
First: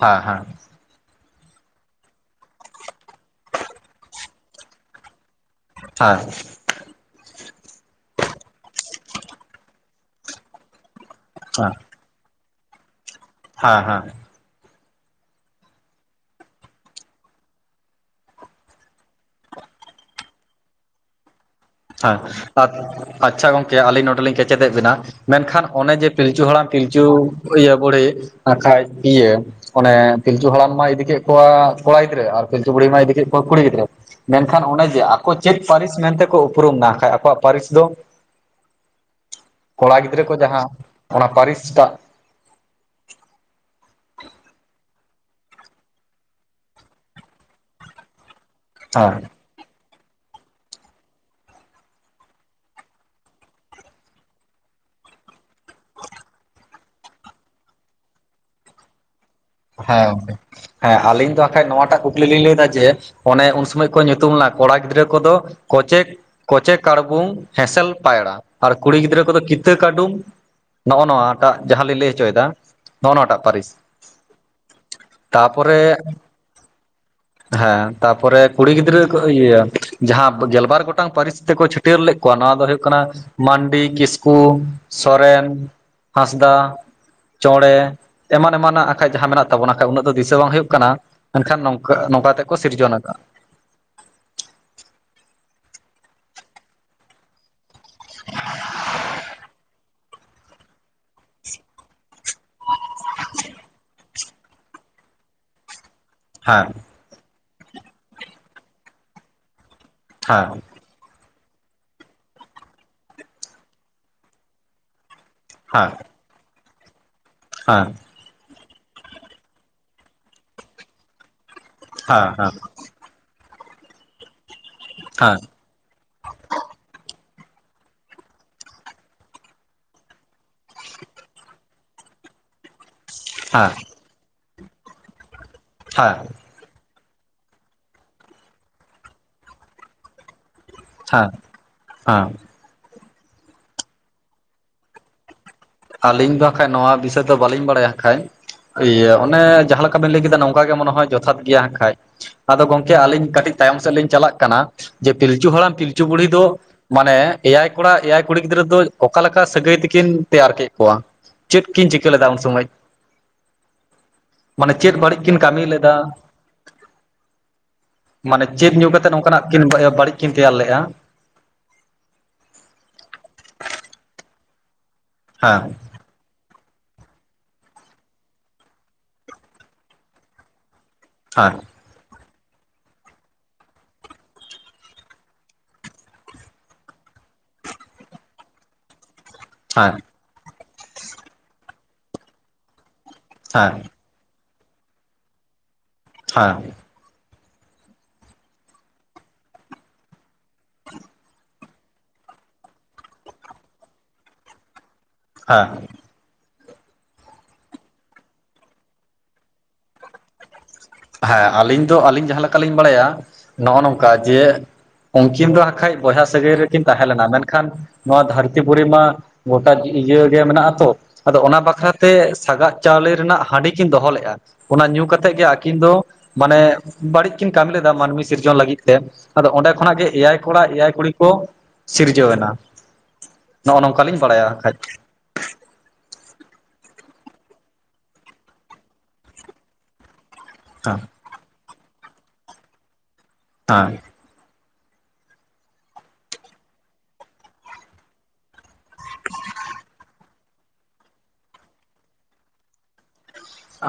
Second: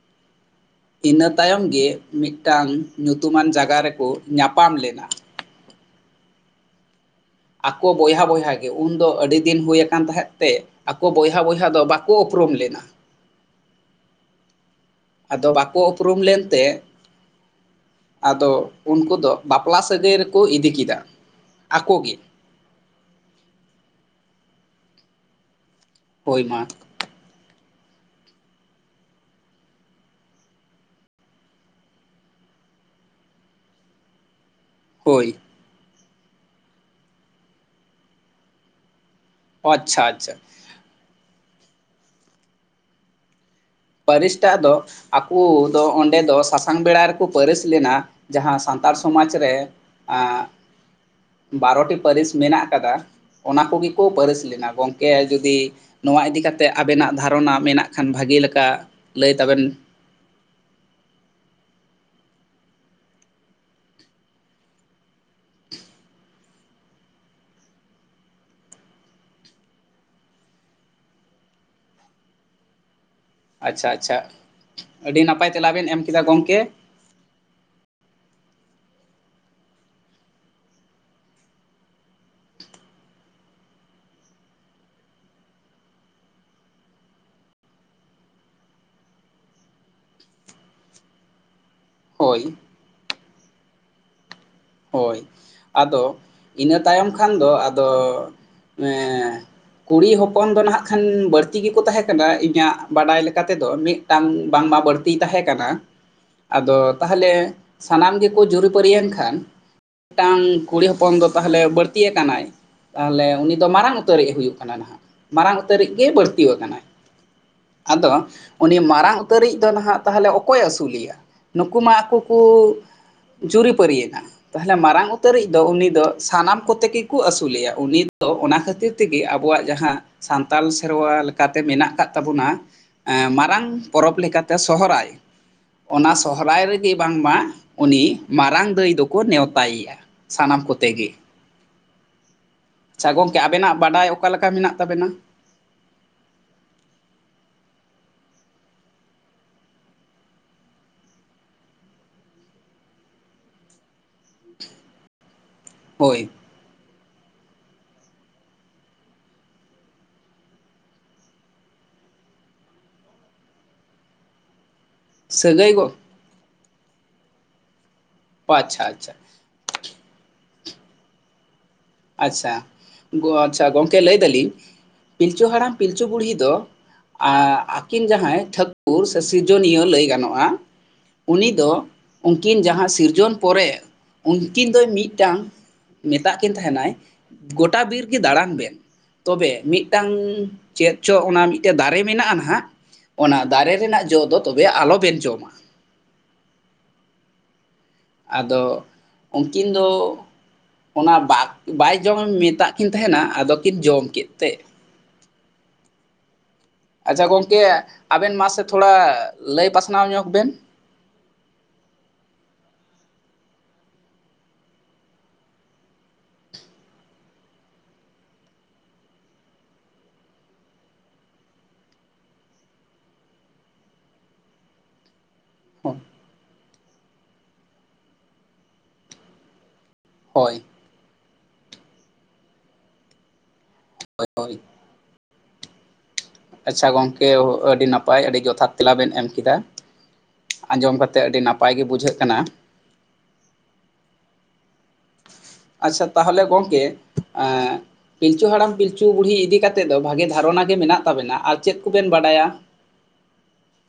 [SPEAKER 1] ᱦᱮᱸ ᱦᱮᱸ
[SPEAKER 2] ᱤᱱᱟᱹ ᱛᱟᱭᱚᱢ ᱜᱮ ᱢᱤᱫᱴᱟᱝ ᱧᱩᱛᱩᱢᱟᱱ ᱡᱟᱜᱟ ᱨᱮᱠᱚ ᱧᱟᱯᱟᱢ ᱞᱮᱱᱟ
[SPEAKER 1] ᱦᱮᱸ
[SPEAKER 2] ᱟᱠᱚ ᱵᱚᱭᱦᱟ ᱵᱚᱭᱦᱟ ᱜᱮ ᱩᱱᱫᱚ ᱟᱹᱰᱤ ᱫᱤᱱ ᱦᱩᱭ ᱟᱠᱟᱱ ᱛᱟᱦᱮᱸᱫ ᱛᱮ ᱟᱠᱚ ᱵᱚᱭᱦᱟ ᱵᱚᱭᱦᱟ
[SPEAKER 1] ᱦᱮᱸ
[SPEAKER 2] ᱫᱚ ᱵᱟᱠᱚ ᱩᱯᱨᱩᱢ ᱞᱮᱱᱟ
[SPEAKER 1] ᱦᱮᱸ ᱦᱮᱸ
[SPEAKER 2] ᱟᱫᱚ ᱵᱟᱠᱚ ᱩᱯᱨᱩᱢ ᱞᱮᱱᱛᱮ ᱟᱫᱚ ᱩᱱᱠᱩ ᱫᱚ ᱵᱟᱯᱞᱟ ᱥᱟᱹᱜᱟᱹᱭ ᱨᱮᱠᱚ ᱤᱫᱤ ᱠᱮᱫᱟ ᱟᱠᱚ ᱜᱮ
[SPEAKER 1] ᱦᱮᱸ ᱟᱪᱪᱷᱟ ᱜᱚᱝᱠᱮ ᱟᱹᱞᱤᱧ ᱱᱚᱰᱮᱮᱞᱤᱧ ᱠᱮᱪᱮᱫᱮᱜ ᱵᱮᱱᱟ ᱢᱮᱱᱠᱷᱟᱱ ᱚᱱᱮ ᱡᱮ
[SPEAKER 2] ᱦᱳᱭ
[SPEAKER 1] ᱯᱤᱞᱪᱩ
[SPEAKER 2] ᱢᱟ
[SPEAKER 1] ᱦᱟᱲᱟᱢ ᱯᱤᱞᱪᱩ ᱤᱭᱟᱹ ᱵᱩᱲᱦᱤ ᱟᱨᱠᱷᱟᱡ ᱤᱭᱟᱹ ᱚᱱᱮ ᱯᱤᱞᱪᱩ ᱦᱟᱲᱟᱢ ᱢᱟᱭ ᱤᱫᱤ ᱠᱮᱫ ᱠᱚᱣᱟ ᱠᱚᱲᱟ ᱜᱤᱫᱽᱨᱟᱹ ᱟᱨ ᱯᱩᱲᱤ ᱢᱟᱭ ᱤᱫᱤ ᱠᱚᱣᱟ ᱠᱩᱲᱤ ᱜᱤᱫᱽᱨᱟᱹ ᱮᱠᱷᱟᱱ ᱚᱱᱮ ᱡᱮ
[SPEAKER 2] ᱦᱳᱭ
[SPEAKER 1] ᱟᱠᱚ ᱪᱮᱫ ᱯᱟᱹᱨᱤᱥ ᱢᱮᱱᱛᱮᱠᱚ ᱩᱯᱨᱩᱢ ᱮᱱᱟ ᱠᱷᱟᱱᱡ ᱟᱠᱚᱣᱟᱜ ᱯᱟᱹᱨᱤᱥ ᱫᱚ ᱠᱚᱲᱟ
[SPEAKER 2] ᱟᱪᱪᱷᱟ
[SPEAKER 1] ᱜᱤᱫᱽᱨᱟᱹ
[SPEAKER 2] ᱟᱪᱪᱷᱟ᱾
[SPEAKER 1] ᱠᱚ ᱡᱟᱦᱟᱸ ᱚᱱᱟ ᱯᱟᱹᱨᱤᱥᱴᱟᱜ
[SPEAKER 2] ᱯᱟᱹᱨᱤᱥᱴᱟᱜ ᱫᱚ ᱟᱠᱳ ᱫᱚ ᱚᱸᱰᱮ ᱫᱚ ᱥᱟᱥᱟᱝ ᱵᱮᱲᱟ ᱨᱮᱠᱚ ᱯᱟᱹᱨᱤᱥ ᱞᱮᱱᱟ ᱡᱟᱦᱟᱸ ᱥᱟᱱᱛᱟᱲ
[SPEAKER 1] ᱦᱮᱸ
[SPEAKER 2] ᱥᱚᱢᱟᱡᱽ ᱨᱮ ᱵᱟᱨᱚᱴᱤ ᱯᱟᱹᱨᱤᱥ ᱢᱮᱱᱟᱜ ᱠᱟᱫᱟ ᱚᱱᱟ ᱠᱳᱜᱮ ᱠᱚ ᱯᱟᱹᱨᱤᱥ ᱞᱮᱱᱟ ᱜᱚᱢᱠᱮ ᱡᱳᱫᱤ ᱱᱚᱣᱟ ᱤᱫᱤ ᱠᱟᱛᱮ ᱟᱵᱮᱱᱟᱜ ᱫᱷᱟᱨᱚᱱᱟ ᱢᱮᱱᱟᱜ ᱠᱷᱟᱱ ᱵᱷᱟᱜᱤ ᱞᱮᱠᱟ ᱞᱟᱹᱭ ᱛᱟᱵᱮᱱ
[SPEAKER 1] ᱦᱚᱸ ᱮ ᱟᱹᱞᱤᱧ ᱫᱚ ᱵᱟᱠᱷᱟᱡ ᱱᱚᱣᱟᱴᱟᱜ ᱠᱩᱠᱞᱤ ᱞᱤᱧ ᱞᱟᱹᱭᱫᱟ ᱡᱮ ᱚᱱᱮ ᱩᱱ ᱥᱚᱢᱚᱭ ᱠᱚ ᱧᱩᱛᱩᱢᱱᱟ ᱠᱚᱲᱟ ᱜᱤᱫᱽᱨᱟᱹ ᱠᱚᱫᱚ ᱠᱚᱪᱮᱠ ᱠᱚᱪᱮ ᱠᱟᱲ ᱵᱩᱝ ᱮᱥᱮᱞ ᱯᱟᱭᱨᱟ ᱟᱨ ᱠᱩᱲᱤ ᱜᱤᱫᱽᱨᱟᱹ ᱠᱚᱫᱚ ᱠᱤᱛᱟᱹ ᱠᱟᱰᱩᱢ ᱱᱚᱜ-ᱚ ᱱᱚᱣᱟᱴᱟᱜ ᱡᱟᱦᱟᱸᱞᱤᱧ ᱞᱟᱹᱭ ᱦᱚᱪᱚᱭᱮᱫᱟ ᱱᱚᱜ-ᱚ ᱱᱚᱣᱟᱴᱟᱜ ᱯᱟᱹᱨᱤᱥ
[SPEAKER 2] ᱟᱪᱪᱷᱟ ᱟᱪᱪᱷᱟ ᱟᱹᱰᱤ ᱱᱟᱯᱟᱭ
[SPEAKER 1] ᱛᱟᱯᱚ
[SPEAKER 2] ᱛᱮᱞᱟ
[SPEAKER 1] ᱨᱮ
[SPEAKER 2] ᱵᱮᱱ ᱮᱢ ᱠᱮᱫᱟ ᱜᱚᱢᱠᱮ
[SPEAKER 1] ᱦᱮᱸ ᱯᱟ ᱛᱟᱯᱚᱨᱮ ᱠᱩᱲᱤ ᱜᱤᱫᱽᱨᱟᱹ ᱤᱭᱟᱹ ᱡᱟᱦᱟᱸ ᱯ ᱯᱚᱨᱮ ᱠᱩᱲᱤ ᱜᱤᱫᱽᱨᱟᱹ ᱠᱚ ᱡᱟᱸᱦᱟ ᱜᱮᱞᱵᱟᱨ ᱜᱚᱴᱟᱝ ᱯᱟᱹᱨᱤᱥ ᱛᱮᱠᱚ ᱪᱷᱟᱹᱴᱭᱟᱹᱨ ᱞᱮᱫ ᱠᱳᱣᱟ ᱱᱚᱣᱟ ᱫᱚ ᱦᱩᱭᱩᱜ ᱠᱟᱱᱟ ᱢᱟᱱᱰᱤ ᱠᱤᱥᱠᱩ ᱥᱚᱨᱮᱱ ᱦᱟᱸᱥᱫᱟ ᱪᱚᱬᱮ ᱮᱢᱟᱱ ᱮᱢᱟᱱᱟᱜ ᱟᱠ ᱠᱷᱟᱡ ᱡᱟᱸᱦᱟ ᱢᱮᱱᱟᱜ ᱛᱟᱵᱚᱱᱟ ᱠᱷᱟᱱ ᱩᱱᱟᱹᱜ ᱫᱚ ᱫᱤᱥᱟᱹ ᱵᱟᱝ ᱦᱩᱭᱩᱜ ᱠᱟᱱᱟ ᱢᱮᱱᱠᱷᱟᱱ ᱱᱚᱝᱠᱟ ᱱᱚᱝᱠᱟ ᱠᱟᱛᱮ
[SPEAKER 2] ᱦᱳᱭ
[SPEAKER 1] ᱠᱚ ᱥᱤᱨᱡᱚᱱ ᱟᱠᱟ-ᱟᱜ
[SPEAKER 2] ᱦᱳᱭ ᱟᱫᱚ ᱤᱱᱟᱹ ᱛᱟᱭᱚᱢ ᱠᱷᱟᱱ ᱫᱚ ᱟᱫᱚ ᱠᱩᱲᱤ ᱦᱚᱯᱚᱱ ᱫᱚ ᱱᱟᱟᱜ ᱠᱷᱟᱱ ᱵᱟᱹᱲᱛᱤ ᱜᱮᱠᱚ ᱛᱟᱦᱮᱸ ᱠᱟᱱᱟ ᱤᱧᱟᱹᱜ ᱵᱟᱰᱟᱭ ᱞᱮᱠᱟ ᱛᱮᱫᱚ ᱢᱤᱫᱴᱟᱝ ᱵᱟᱝᱢᱟ ᱵᱟᱹᱲᱛᱤᱭ ᱛᱟᱸᱦᱮ ᱠᱟᱱᱟ
[SPEAKER 1] ᱦᱮᱸ
[SPEAKER 2] ᱟᱫᱚ ᱛᱟᱦᱚᱞᱮ ᱥᱟᱱᱟᱢ ᱜᱮᱠᱚ ᱡᱩᱨᱤ ᱯᱟᱹᱨᱤᱭᱮᱱ ᱠᱷᱟᱱ ᱢᱤᱫᱴᱟᱝ
[SPEAKER 1] ᱦᱮᱸ ᱦᱮᱸ ᱦᱮᱸ ᱦᱮᱸ ᱦᱮᱸ
[SPEAKER 2] ᱠᱩᱲᱤ ᱦᱚᱯᱚᱱ ᱫᱚ ᱛᱟᱦᱚᱞᱮ ᱵᱟᱹᱲᱛᱤ ᱟᱠᱟᱱᱟᱭ ᱛᱟᱦᱚᱞᱮ ᱩᱱᱤ ᱫᱚ ᱢᱟᱨᱟᱝ ᱩᱛᱟᱹᱨᱤᱡ ᱦᱩᱭᱩᱜ ᱠᱟᱱᱟ ᱱᱟᱦᱟᱜ ᱢᱟᱨᱟᱝ ᱩᱛᱟᱹᱨᱤᱡ ᱜᱮᱭ ᱵᱟᱹᱲᱛᱤ ᱟᱠᱟᱱᱟᱭ ᱟᱫᱚ ᱩᱱᱤ ᱢᱟᱨᱟᱝ ᱩᱛᱟᱹᱨᱤᱡ ᱫᱚ ᱱᱟᱦᱟᱜ ᱛᱟᱦᱚᱞᱮ ᱚᱠᱚᱭ ᱟᱹᱥᱩᱞᱮᱭᱟ ᱱᱩᱠᱩ ᱢᱟ ᱟᱠᱚ ᱠᱳ ᱡᱩᱨᱤ ᱯᱟᱹᱨᱤ ᱭᱮᱱᱟ ᱛᱟᱦᱚᱞᱮ ᱢᱟᱨᱟᱝ ᱩᱛᱟᱹᱨᱤᱡ ᱫᱚ ᱩᱱᱤ ᱫᱚ ᱥᱟᱱᱟᱢ ᱠᱚᱛᱮ ᱜᱮ ᱠᱚ ᱟᱹᱥᱩᱞᱮᱭᱟ ᱩᱱᱤ ᱫᱚ ᱚᱱᱟ ᱠᱷᱟᱹᱛᱤᱨ ᱛᱮᱜᱮ ᱟᱵᱚᱣᱟᱜ ᱡᱟᱸᱦᱟ ᱥᱟᱱᱛᱟᱞ ᱥᱮᱨᱣᱟ ᱞᱮᱠᱟᱛᱮ ᱢᱮᱱᱟᱜ ᱠᱟᱫ ᱛᱟᱵᱚᱱᱟ ᱮ ᱢᱟᱨᱟᱝ
[SPEAKER 1] ᱦᱮᱸ
[SPEAKER 2] ᱯᱚᱨᱚᱵᱽ ᱞᱮᱠᱟᱛᱮ ᱥᱚᱦᱨᱟᱭ
[SPEAKER 1] ᱦᱮᱸ
[SPEAKER 2] ᱚᱱᱟ
[SPEAKER 1] ᱦᱮᱸ
[SPEAKER 2] ᱥᱚᱦᱨᱟᱭ ᱨᱮ ᱜᱮ ᱵᱟᱝᱢᱟ ᱩᱱᱤ ᱢᱟᱨᱟᱝ ᱫᱟᱹᱭ ᱫᱚᱠᱚ ᱱᱮᱣᱛᱟᱭᱮᱭᱟ ᱥᱟᱱᱟᱢ ᱠᱚ
[SPEAKER 1] ᱦᱟᱸ ᱦᱟᱸ
[SPEAKER 2] ᱟᱪᱪᱷᱟ ᱜᱚᱝᱠᱮ ᱟᱵᱮᱱᱟᱜ ᱵᱟᱰᱟᱭ ᱚᱠᱟ ᱞᱮᱠᱟ ᱢᱮᱱᱟᱜ ᱛᱟᱵᱮᱱᱟ
[SPEAKER 1] ᱟᱹᱞᱤᱧ ᱵᱟᱠᱷᱟᱡ ᱱᱚᱣᱟ ᱵᱤᱥᱚᱭ ᱫᱚ ᱵᱟᱹᱞᱤᱧ ᱵᱟᱲᱟᱭᱟ ᱟᱠᱷᱟᱡ ᱤᱭᱟᱹ ᱚᱱᱮ ᱡᱟᱦᱟᱸ ᱞᱮᱠᱟ ᱵᱤᱱ ᱞᱟᱹᱭ ᱠᱮᱫᱟ ᱱᱚᱝᱠᱟ ᱜᱮ ᱢᱚᱱᱮ ᱦᱚ ᱡᱚᱛᱷᱟᱛ ᱜᱮᱭᱟ ᱮᱠᱷᱟᱡ ᱟᱫᱚ ᱜᱚᱝᱠᱮ ᱟᱹᱞᱤᱧ ᱠᱟᱹᱴᱤᱡ ᱛᱟᱭᱚᱢ ᱥᱮᱫ ᱞᱤᱧ ᱪᱟᱞᱟᱜ ᱠᱟᱱᱟ ᱡᱮ ᱯᱤᱞᱪᱩ ᱦᱟᱲᱟᱢ ᱯᱤᱞᱪᱩ
[SPEAKER 2] ᱦᱳᱭ
[SPEAKER 1] ᱵᱩᱲᱦᱤ ᱫᱚ ᱢᱟᱱᱮ ᱮᱭᱟᱭ ᱠᱚᱲᱟ ᱮᱭᱟᱭ ᱠᱩᱲᱤ ᱜᱤᱫᱽᱨᱟᱹ ᱫᱚ ᱚᱠᱟ ᱞᱮᱠᱟ ᱥᱟᱹᱜᱟᱹᱭ ᱛᱮᱠᱤᱱ ᱛᱮᱭᱟᱨ ᱠᱮᱫ ᱠᱳᱣᱟ ᱪᱮᱫ ᱠᱤᱱ ᱪᱤᱠᱟᱹ ᱞᱮᱫᱟ ᱩᱱ ᱥᱚᱢᱚᱭ ᱢᱟᱱᱮ ᱪᱮᱫ ᱵᱟᱹᱲᱤᱡ ᱠᱤᱱ ᱠᱟᱹᱢᱤ
[SPEAKER 2] ᱥᱟᱹᱜᱟᱹᱭ ᱜᱚ
[SPEAKER 1] ᱞᱮᱫᱟ ᱢᱟᱱᱮ ᱪᱮᱫ ᱧᱩ
[SPEAKER 2] ᱟᱪᱪᱷᱟ
[SPEAKER 1] ᱠᱟᱛᱮᱫ
[SPEAKER 2] ᱟᱪᱪᱷᱟ
[SPEAKER 1] ᱱᱚᱝᱠᱟᱱᱟᱜ ᱠᱤᱱ ᱵᱟᱹᱲᱤᱡ ᱠᱤᱱ ᱛᱮᱭᱟᱨ ᱞᱮᱫᱜ-ᱟ
[SPEAKER 2] ᱟᱪᱪᱷᱟ ᱜᱳ ᱟᱪᱪᱷᱟ ᱜᱚᱝᱠᱮ ᱞᱟᱹᱭ ᱫᱟᱞᱤᱧ ᱯᱤᱞᱪᱩ ᱦᱟᱲᱟᱢ
[SPEAKER 1] ᱦᱮᱸ
[SPEAKER 2] ᱯᱤᱞᱪᱩ ᱵᱩᱲᱦᱤ ᱫᱚ ᱟᱹᱠᱤᱱ ᱡᱟᱦᱟᱸᱭ ᱴᱷᱟᱹᱠᱩᱨ ᱥᱮ ᱥᱤᱨᱡᱚᱱᱤᱭᱟᱹ ᱞᱟᱹᱭ ᱜᱟᱱᱚᱜ-ᱟ ᱩ ᱱᱤ
[SPEAKER 1] ᱦᱮᱸ
[SPEAKER 2] ᱫᱚ ᱩᱱᱠᱤᱱ ᱡᱟᱦᱟᱸ ᱥᱤᱨᱡᱚᱱ ᱯᱚᱨᱮ ᱩᱱᱠᱤᱱ ᱫᱚᱭ ᱢᱤᱫᱴᱟᱝ ᱢᱮᱛᱟᱜ ᱠᱤᱱ ᱫᱚ ᱛᱟᱦᱮᱱᱟᱭ ᱜᱳᱴᱟ ᱵᱤᱨ ᱜᱮ ᱫᱟᱬᱟᱱ ᱵᱮᱱ ᱛᱚᱵᱮ
[SPEAKER 1] ᱦᱮᱸ
[SPEAKER 2] ᱢᱤᱫᱴᱟᱝ ᱪᱮᱫ ᱪᱚ ᱚᱱᱟ ᱢᱤᱫᱴᱮᱡ ᱫᱟᱨᱮ ᱢᱮᱱᱟᱜ-ᱟ ᱟᱱᱦᱟᱜ ᱚᱱᱟ ᱫᱟᱨᱮ
[SPEAKER 1] ᱦᱮᱸ
[SPEAKER 2] ᱨᱮᱱᱟᱜ ᱡᱚ ᱫᱚ ᱛᱚᱵᱮ ᱟᱞᱚᱵᱤᱱ ᱡᱚᱢᱟ
[SPEAKER 1] ᱦᱟᱸ
[SPEAKER 2] ᱟᱫᱚ ᱩᱱᱠᱤᱱ ᱫᱚ ᱚᱱᱟ ᱵᱟᱠ ᱵᱟᱭ ᱡᱚᱢ ᱢᱮᱛᱟᱜ ᱠᱤᱱ ᱛᱟᱦᱮᱱᱟ ᱟᱫᱚ ᱠᱤᱱ ᱡᱚᱢ ᱠᱮᱫ ᱛᱮ
[SPEAKER 1] ᱦᱟᱸ
[SPEAKER 2] ᱟᱪᱪᱷᱟ ᱜᱚᱝᱠᱮ ᱟᱵᱮᱱ ᱢᱟᱥᱮ ᱛᱷᱳᱲᱟ ᱞᱟᱹᱭ ᱯᱟᱥᱱᱟᱣ ᱧᱚᱜ ᱵᱮᱱ
[SPEAKER 1] ᱦᱮᱸ ᱟᱹᱞᱤᱧ ᱫᱚ ᱟᱹᱞᱤᱧ ᱡᱟᱦᱟᱸ ᱞᱮᱠᱟ ᱞᱤᱧ ᱵᱟᱲᱟᱭᱟ ᱱᱚᱜ-ᱚ ᱱᱚᱝᱠᱟ ᱡᱮ ᱩᱱᱠᱤᱱ ᱫᱚ ᱟᱠᱷᱟᱡ ᱵᱚᱭᱦᱟ ᱥᱟᱹᱜᱟᱹᱭ ᱨᱮᱠᱤᱱ ᱛᱟᱦᱮᱸ ᱞᱮᱱᱟ ᱢᱮᱱᱠᱷᱟᱱ ᱱᱚᱣᱟ ᱫᱷᱟᱹᱨᱛᱤ ᱯᱩᱨᱤ ᱢᱟ ᱜᱚᱴᱟ ᱤᱭᱚ ᱜᱮ ᱢᱮᱱᱟᱜ ᱟᱛᱚ ᱟᱫᱚ ᱚᱱᱟ ᱵᱟᱠᱷᱨᱟᱛᱮ ᱥᱟᱜᱟᱫ ᱪᱟᱣᱞᱮ ᱨᱮᱱᱟᱜ ᱦᱟᱺᱰᱤ ᱠᱤᱱ ᱫᱚᱦᱚ ᱞᱮᱫ-ᱟ ᱚᱱᱟ ᱧᱩ ᱠᱟᱛᱮ ᱜᱮ ᱟᱹᱠᱤᱱ
[SPEAKER 2] ᱦᱳᱭ
[SPEAKER 1] ᱫᱚ ᱢᱟᱱᱮ ᱵᱟᱹᱲᱤᱡ ᱠᱤᱱ ᱠᱟᱹᱢᱤ ᱞᱮᱫᱟ ᱢᱟᱹᱱᱢᱤ ᱥᱤᱨᱡᱚᱱ ᱞᱟᱹᱜᱤᱫ ᱛᱮ ᱟᱫᱚ ᱚᱸᱰᱮ ᱠᱷᱚᱱᱟᱜ ᱜᱮ ᱮᱭᱟᱭ
[SPEAKER 2] ᱦᱳᱭ
[SPEAKER 1] ᱠᱚᱲᱟ ᱮᱭᱟᱭ ᱠᱩᱲᱤ ᱠᱚ ᱥᱤᱨᱡᱟᱹᱣ ᱮᱱᱟ ᱱᱚᱜᱼᱚ ᱱᱚᱝᱠᱟ ᱞᱤᱧ ᱵᱟᱲᱟᱭᱟ
[SPEAKER 2] ᱦᱳᱭ
[SPEAKER 1] [unintelligible]
[SPEAKER 2] ᱟᱪᱪᱷᱟ ᱜᱚᱢᱠᱮ ᱟᱹᱰᱤ ᱱᱟᱯᱟᱭ ᱟᱹᱰᱤ ᱡᱚᱛᱷᱟᱛ ᱛᱮᱞᱟ ᱵᱮᱱ ᱮᱢ ᱠᱮᱫᱟ ᱟᱸᱡᱚᱢ
[SPEAKER 1] ᱦᱮᱸ
[SPEAKER 2] ᱠᱟᱛᱮᱜ ᱟᱹᱰᱤ ᱱᱟᱯᱟᱭ ᱜᱮ ᱵᱩᱡᱷᱟᱹᱜ ᱠᱟᱱᱟ
[SPEAKER 1] ᱦᱮᱸ
[SPEAKER 2] ᱟᱪᱪᱷᱟ ᱛᱟᱦᱞᱮ ᱜᱚᱢᱠᱮ ᱮ ᱯᱤᱞᱪᱩ ᱦᱟᱲᱟᱢ ᱯᱤᱞᱪᱩ ᱵᱩᱲᱦᱤ ᱤᱫᱤ ᱠᱟᱛᱮᱫ ᱫᱚ ᱵᱷᱟᱜᱮ ᱫᱷᱟᱨᱚᱱᱟ ᱜᱮ ᱢᱮᱱᱟᱜ ᱛᱟᱵᱮᱱᱟ ᱟᱨ ᱪᱮᱫ ᱠᱚᱵᱮᱱ ᱵᱟᱰᱟᱭᱟ [inaudible]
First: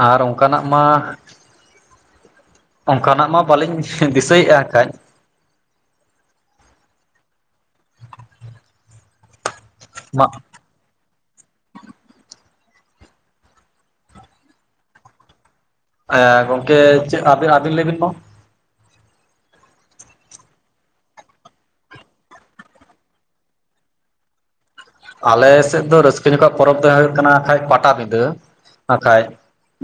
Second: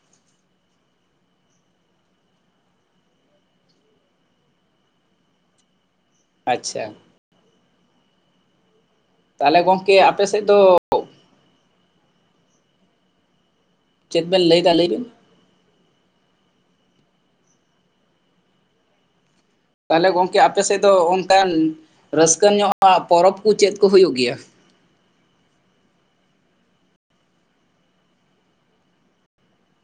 [SPEAKER 1] ᱟᱨ ᱚᱱᱠᱟᱱᱟᱜ ᱢᱟ ᱚᱱᱠᱟᱱᱟᱜ ᱢᱟ ᱵᱟᱹᱞᱤᱧ ᱫᱤᱥᱟᱹᱭᱮᱫᱼᱟ ᱠᱷᱟᱸᱡ
[SPEAKER 2] ᱟᱪᱪᱷᱟ ᱛᱟᱦᱚᱞᱮ ᱜᱚᱝᱠᱮ ᱟᱯᱮ
[SPEAKER 1] ᱢᱟ
[SPEAKER 2] ᱥᱮᱫ ᱫᱚ ᱪᱮᱫ ᱵᱮᱱ ᱞᱟᱹᱭ ᱫᱟ ᱞᱟᱹᱭ ᱵᱤᱱ
[SPEAKER 1] ᱦᱮᱸ ᱜᱚᱢᱠᱮ ᱪᱮᱫ ᱟᱹᱵᱤᱱᱟᱹᱵᱤᱱ ᱞᱟᱹᱭ ᱵᱤᱱ ᱢᱟ
[SPEAKER 2] ᱛᱟᱦᱞᱮ ᱜᱚᱢᱠᱮ ᱟᱯᱮ ᱥᱮᱫ ᱫᱚ ᱚᱱᱠᱟᱱ ᱨᱟᱹᱥᱠᱟᱹ ᱧᱚᱜ ᱟ ᱯᱚᱨᱚᱵᱽ ᱠᱚ ᱪᱮᱫ ᱠᱚ ᱦᱩᱭᱩᱜ ᱜᱮᱭᱟ
[SPEAKER 1] ᱟᱞᱮ ᱥᱮᱫ ᱫᱚ ᱨᱟᱹᱥᱠᱟᱹ ᱧᱚᱠᱷᱟ ᱯᱚᱨᱚᱵᱽ ᱫᱚ ᱦᱩᱭᱩᱜ ᱠᱟᱱᱟ ᱠᱷᱟᱡ ᱯᱟᱴᱟᱵᱤᱫᱟᱹ ᱵᱟᱠᱷᱟᱡ